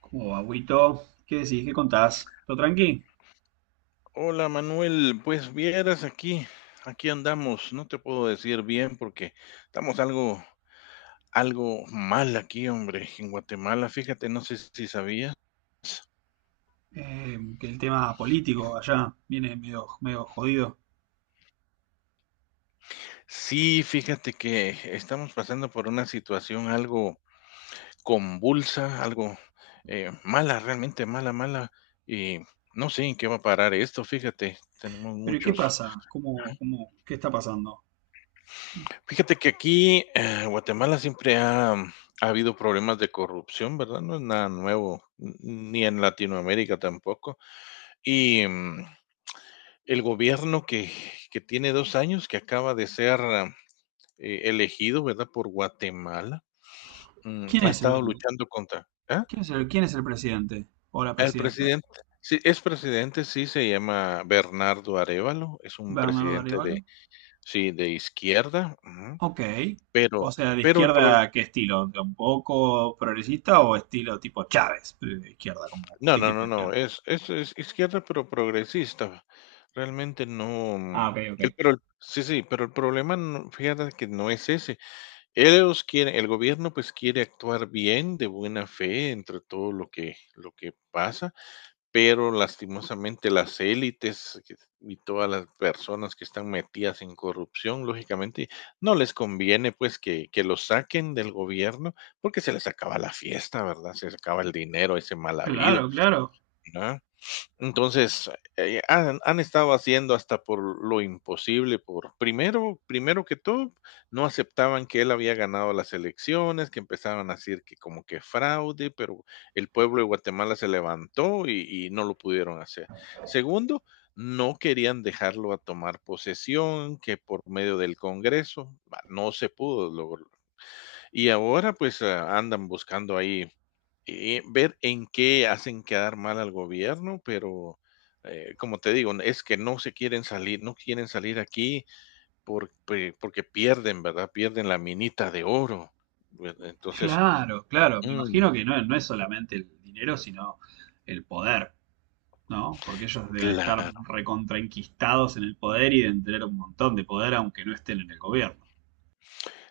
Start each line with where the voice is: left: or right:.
right: Como agüito, ¿qué decís? ¿Qué contás? ¿Todo tranqui?
left: Hola Manuel, pues vieras aquí andamos. No te puedo decir bien porque estamos algo mal aquí, hombre, en Guatemala, fíjate, no sé si sabías.
right: Que el tema político allá viene medio, medio jodido.
left: Sí, fíjate que estamos pasando por una situación algo convulsa, algo mala, realmente mala, mala, y no sé en qué va a parar esto, fíjate, tenemos
right: Pero ¿y qué
left: muchos...
right: pasa? ¿Cómo, qué está pasando?
left: Fíjate que aquí, Guatemala siempre ha habido problemas de corrupción, ¿verdad? No es nada nuevo, ni en Latinoamérica tampoco. Y el gobierno que tiene 2 años, que acaba de ser elegido, ¿verdad? Por Guatemala,
right: ¿Quién
left: ha
right: es
left: estado luchando contra... ¿Ah?
right: quién es quién es el presidente o la
left: El
right: presidenta?
left: presidente, sí, es presidente, sí, se llama Bernardo Arevalo, es un
right: ¿Bernardo
left: presidente de,
right: Arevalo?
left: sí, de izquierda, ujú,
right: Ok. O
left: pero,
right: sea, de
left: el problema...
right: izquierda, ¿qué estilo? ¿Un poco progresista o estilo tipo Chávez? Pero de izquierda, como,
left: No,
right: ¿qué
left: no,
right: tipo de
left: no, no,
right: izquierda?
left: es izquierda, pero progresista. Realmente no, mm,
right: Ah, ok,
left: el
right: ok.
left: pero el sí, sí, pero el problema, no, fíjate que no es ese. Ellos quieren el gobierno, pues, quiere actuar bien, de buena fe, entre todo lo que pasa, pero lastimosamente las élites que y todas las personas que están metidas en corrupción, lógicamente, no les conviene, pues, que los saquen del gobierno, porque se les acaba la fiesta, ¿verdad? Se les acaba el dinero ese mal habido,
right: Claro, claro,
left: ¿no? Entonces, han estado haciendo hasta por lo imposible, por primero que todo, no aceptaban que él había ganado las elecciones, que empezaban a decir que como que fraude, pero el pueblo de Guatemala se levantó y no lo pudieron hacer. Segundo, no querían dejarlo a tomar posesión, que por medio del Congreso, bah, no se pudo lograr. Y ahora pues andan buscando ahí ver en qué hacen quedar mal al gobierno, pero como te digo, es que no se quieren salir, no quieren salir aquí porque, pierden, ¿verdad? Pierden la minita de oro. ¿Verdad? Entonces,
right: claro, claro. Me
left: mm,
right: imagino que no, no es solamente el dinero, sino el poder. ¿No? Porque ellos deben estar
left: claro.
right: recontraenquistados en el poder y deben tener un montón de poder aunque no estén en el gobierno.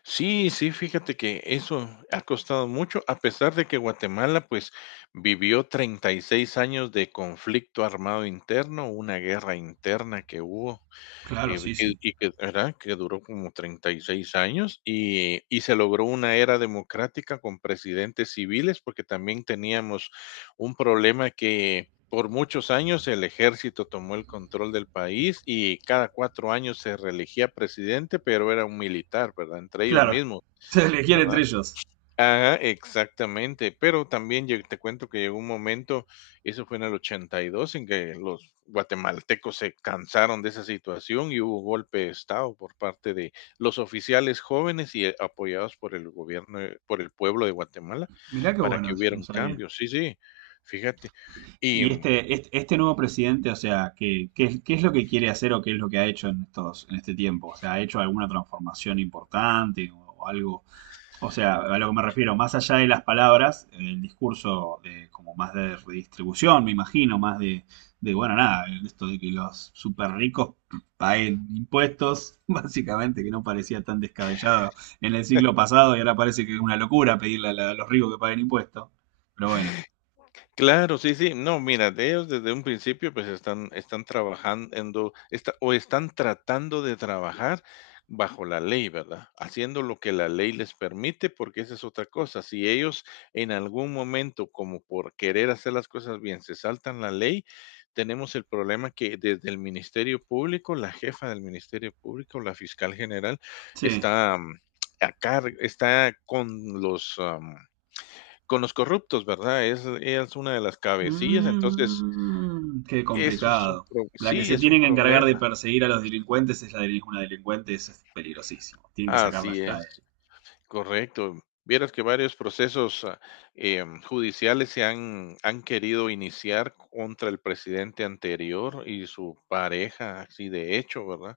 left: Sí, sí, fíjate que eso ha costado mucho, a pesar de que Guatemala pues vivió 36 años de conflicto armado interno, una guerra interna que hubo.
right: Claro, sí,
left: Que
right: sí.
left: y que ¿Verdad? Que duró como 36 años, y se logró una era democrática con presidentes civiles, porque también teníamos un problema que por muchos años el ejército tomó el control del país y cada 4 años se reelegía presidente, pero era un militar, ¿verdad? Entre ellos
right: Claro,
left: mismos,
right: se elegían
left: ¿verdad?
right: entre ellos.
left: Ajá, exactamente, pero también lle te cuento que llegó un momento, eso fue en el 82, en que los guatemaltecos se cansaron de esa situación y hubo golpe de estado por parte de los oficiales jóvenes apoyados por el gobierno, por el pueblo de Guatemala,
right: Mirá qué
left: para
right: bueno
left: que
right: eso,
left: hubiera
right: no
left: un
right: sabía.
left: cambio. Sí, sí, fíjate, y
right: Y
left: mm,
right: este nuevo presidente, o sea, ¿qué, qué es lo que quiere hacer o qué es lo que ha hecho en estos, en este tiempo? O sea, ¿ha hecho alguna transformación importante o algo? O sea, a lo que me refiero, más allá de las palabras, el discurso de, como más de redistribución, me imagino, más de, bueno, nada, esto de que los super ricos paguen impuestos, básicamente, que no parecía tan descabellado en el siglo pasado y ahora parece que es una locura pedirle a, a los ricos que paguen impuestos. Pero bueno,
left: claro, sí, sí. No, mira, de ellos desde un principio, pues están, trabajando o están tratando de trabajar bajo la ley, ¿verdad? Haciendo lo que la ley les permite, porque esa es otra cosa. Si ellos en algún momento, como por querer hacer las cosas bien, se saltan la ley, tenemos el problema que desde el Ministerio Público, la jefa del Ministerio Público, la fiscal general,
right: sí.
left: está, mm, a car- está con los... Con los corruptos, ¿verdad? Es una de las cabecillas, entonces,
right: Mm, qué
left: eso es un
right: complicado.
left: pro
right: La que
left: sí,
right: se
left: es un
right: tienen que encargar de
left: problema.
right: perseguir a los delincuentes es la de una delincuente, eso es peligrosísimo. Tienen que sacarla
left: Así
right: ya de ahí.
left: es, correcto. Vieras que varios procesos, judiciales se han querido iniciar contra el presidente anterior y su pareja, así de hecho, ¿verdad?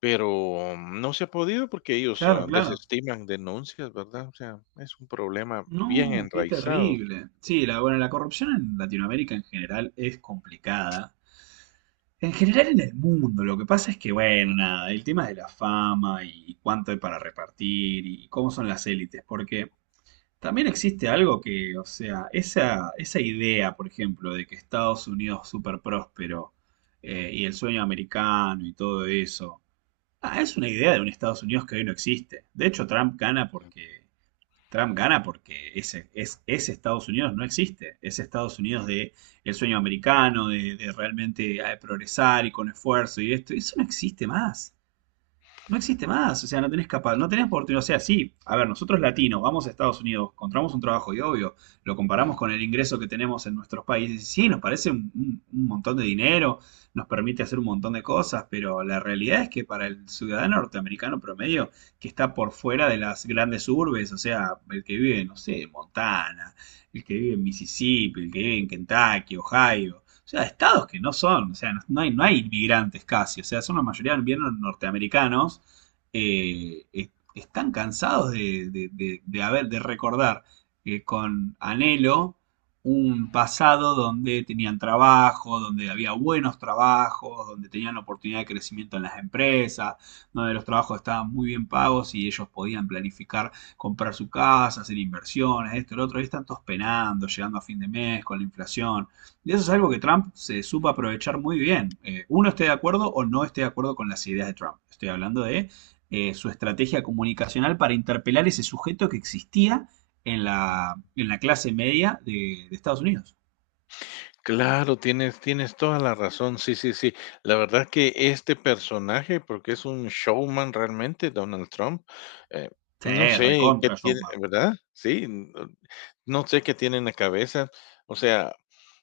left: Pero no se ha podido porque ellos,
right: Claro, claro.
left: desestiman denuncias, ¿verdad? O sea, es un problema bien
right: No, qué
left: enraizado.
right: terrible. Sí, la, bueno, la corrupción en Latinoamérica en general es complicada. En general en el mundo, lo que pasa es que, bueno, nada, el tema de la fama y cuánto hay para repartir y cómo son las élites, porque también existe algo que, o sea, esa idea, por ejemplo, de que Estados Unidos es súper próspero y el sueño americano y todo eso, es una idea de un Estados Unidos que hoy no existe. De hecho, Trump gana porque ese Estados Unidos no existe. Ese Estados Unidos de el sueño americano, de realmente progresar y con esfuerzo y esto, eso no existe más, no existe más, o sea, no tenés capaz, no tenés oportunidad, o sea, sí, a ver, nosotros latinos vamos a Estados Unidos, encontramos un trabajo y obvio, lo comparamos
left: Ujú.
right: con el ingreso que tenemos en nuestros países, y sí, nos parece un, un montón de dinero, nos permite hacer un montón de cosas, pero la realidad es que para el ciudadano norteamericano promedio, que está por fuera de las grandes urbes, o sea, el que vive, no sé, en Montana, el que vive en Mississippi, el que vive en Kentucky, Ohio, o sea, estados que no son, o sea, no, no hay, no hay inmigrantes casi, o sea, son la mayoría bien norteamericanos, están cansados de, de haber, de recordar con anhelo un pasado donde tenían trabajo, donde había buenos trabajos, donde tenían oportunidad de crecimiento en las empresas, donde los trabajos estaban muy bien pagos y ellos podían planificar comprar su casa, hacer inversiones, esto, lo otro, y están todos penando, llegando a fin de mes con la inflación. Y eso es algo que Trump se supo aprovechar muy bien. Uno esté de acuerdo o no esté de acuerdo con las ideas de Trump. Estoy hablando de su estrategia comunicacional para interpelar ese sujeto que existía en la clase media de Estados Unidos.
left: Claro, tienes toda la razón. Sí, sí, sí. La verdad que este personaje, porque es un showman realmente, Donald Trump, eh,
right: Sí,
left: no sé qué
right: recontra
left: tiene,
right: Showman.
left: ¿verdad? Sí, n no sé qué tiene en la cabeza. O sea,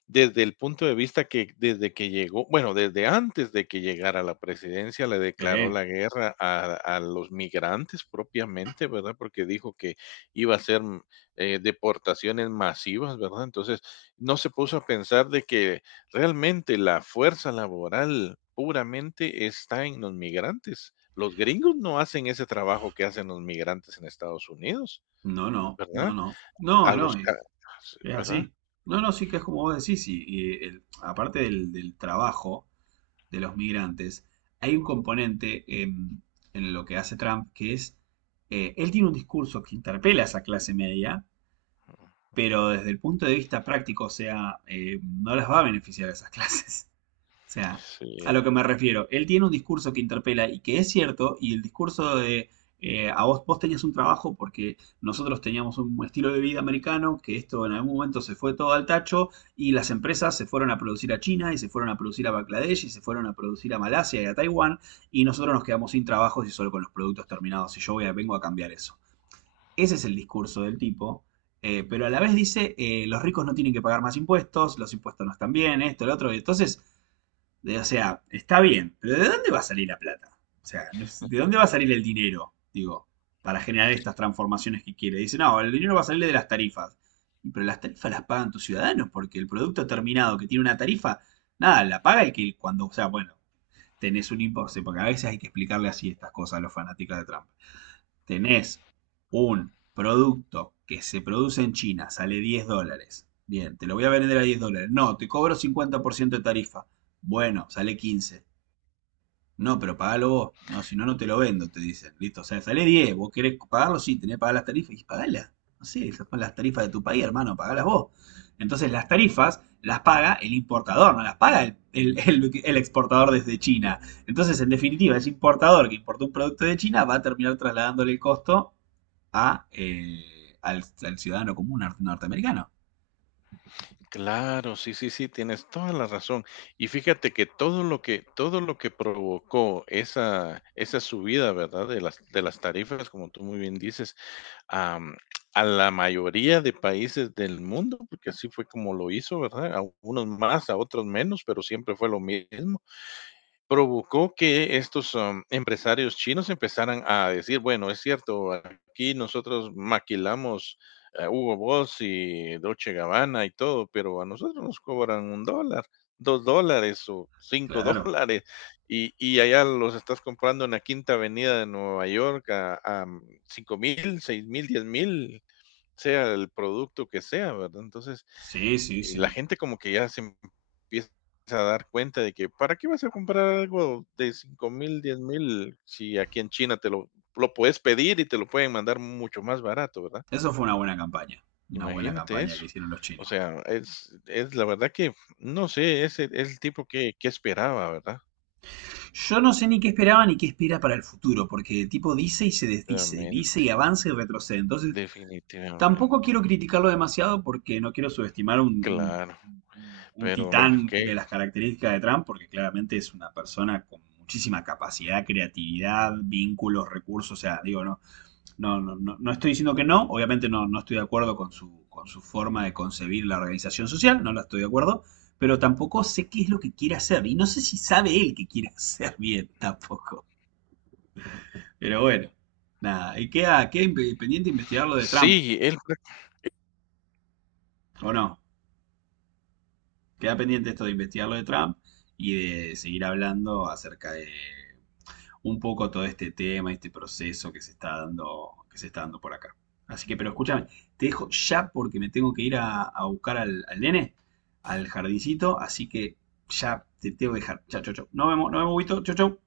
left: desde el punto de vista que desde que llegó, bueno, desde antes de que llegara a la presidencia, le declaró
right: Sí.
left: la guerra a los migrantes propiamente, ¿verdad? Porque dijo que iba a ser deportaciones masivas, ¿verdad? Entonces no se puso a pensar de que realmente la fuerza laboral puramente está en los migrantes. Los gringos no hacen ese trabajo que hacen los migrantes en Estados Unidos,
right: No, no, no,
left: ¿verdad?
right: no.
left: A
right: No, no,
left: los ca sí,
right: es
left: ¿verdad?
right: así. No, no, sí que es como vos decís. Y aparte del, del trabajo, de los migrantes, hay un componente en lo que hace Trump que es, él tiene un discurso que interpela a esa clase media, pero desde el punto de vista práctico, o sea, no las va a beneficiar a esas clases. O sea, a lo
left: Sí,
right: que me refiero, él tiene un discurso que interpela y que es cierto, y el discurso de a vos, vos tenías un trabajo porque nosotros teníamos un estilo de vida americano, que esto en algún momento se fue todo al tacho, y las empresas se fueron a producir a China, y se fueron a producir a Bangladesh, y se fueron a producir a Malasia y a Taiwán, y nosotros nos quedamos sin trabajos y solo con los productos terminados, y vengo a cambiar eso. Ese es el discurso del tipo. Pero a la vez dice, los ricos no tienen que pagar más impuestos, los impuestos no están bien, esto, lo otro. Y entonces, o sea, está bien, pero ¿de dónde va a salir la plata? O sea, no, ¿de dónde va a salir el dinero? Digo, para generar estas transformaciones que quiere. Dice, no, el dinero va a salir de las tarifas. Pero las tarifas las pagan tus ciudadanos, porque el producto terminado que tiene una tarifa, nada, la paga el que cuando, o sea, bueno, tenés un impuesto, porque a veces hay que explicarle así estas cosas a los fanáticos de Trump, tenés un producto que se produce en China, sale $10. Bien, te lo voy a vender a $10. No, te cobro 50% de tarifa. Bueno, sale 15. No, pero pagalo vos. No, si no, no te lo vendo, te dicen. Listo, o sea, sale 10. ¿Vos querés pagarlo? Sí, tenés que pagar las tarifas. Y pagalas. No sé, esas son las tarifas de tu país, hermano, pagalas vos. Entonces, las tarifas las paga el importador, no las paga el exportador desde China. Entonces, en definitiva, ese importador que importó un producto de China va a terminar trasladándole el costo a, al, al ciudadano común norteamericano.
left: claro, sí, sí, sí, tienes toda la razón. Y fíjate que todo lo que provocó esa subida, ¿verdad? De las tarifas, como tú muy bien dices, am, a la mayoría de países del mundo, porque así fue como lo hizo, ¿verdad? A unos más, a otros menos, pero siempre fue lo mismo. Provocó que estos, empresarios chinos empezaran a decir: "Bueno, es cierto, aquí nosotros maquilamos, Hugo Boss y Dolce Gabbana y todo, pero a nosotros nos cobran $1, $2 o
right: Claro.
left: $5, y allá los estás comprando en la Quinta Avenida de Nueva York a 5000, 6000, 10.000, sea el producto que sea", ¿verdad? Entonces,
right: Sí, sí,
left: y la
right: sí.
left: gente como que ya se empieza a dar cuenta de que ¿para qué vas a comprar algo de 5000, 10.000 si aquí en China lo puedes pedir y te lo pueden mandar mucho más barato, ¿verdad?
right: Eso fue una buena campaña. Una buena
left: Imagínate
right: campaña
left: eso.
right: que hicieron los
left: O
right: chinos.
left: sea, es la verdad que no sé, es el tipo que esperaba, ¿verdad?
right: Yo no sé ni qué esperaba ni qué espera para el futuro, porque el tipo dice y se desdice, dice
left: Definitivamente,
right: y avanza y retrocede. Entonces, tampoco
left: definitivamente.
right: quiero criticarlo demasiado porque no quiero subestimar un,
left: Claro,
right: un
left: pero bueno,
right: titán de
left: que
right: las características de Trump, porque claramente es una persona con muchísima capacidad, creatividad, vínculos, recursos. O sea, digo, no, no, no, no, no estoy diciendo que no, obviamente no, no estoy de acuerdo con su forma de concebir la organización social, no la estoy de acuerdo, pero tampoco sé qué es lo que quiere hacer y no sé si sabe él que quiere hacer bien tampoco. Pero bueno, nada, y queda, queda pendiente investigar lo de Trump,
left: sí, él
right: ¿o no? Queda pendiente esto de investigar lo de Trump y de seguir hablando acerca de un poco todo este tema, este proceso que se está dando, que se está dando por acá. Así que, pero escúchame, te dejo ya porque me tengo que ir a buscar al, al nene, al jardincito, así que ya te tengo que dejar. Chao, chao, chao. Nos vemos, Huguito. Chao, chao.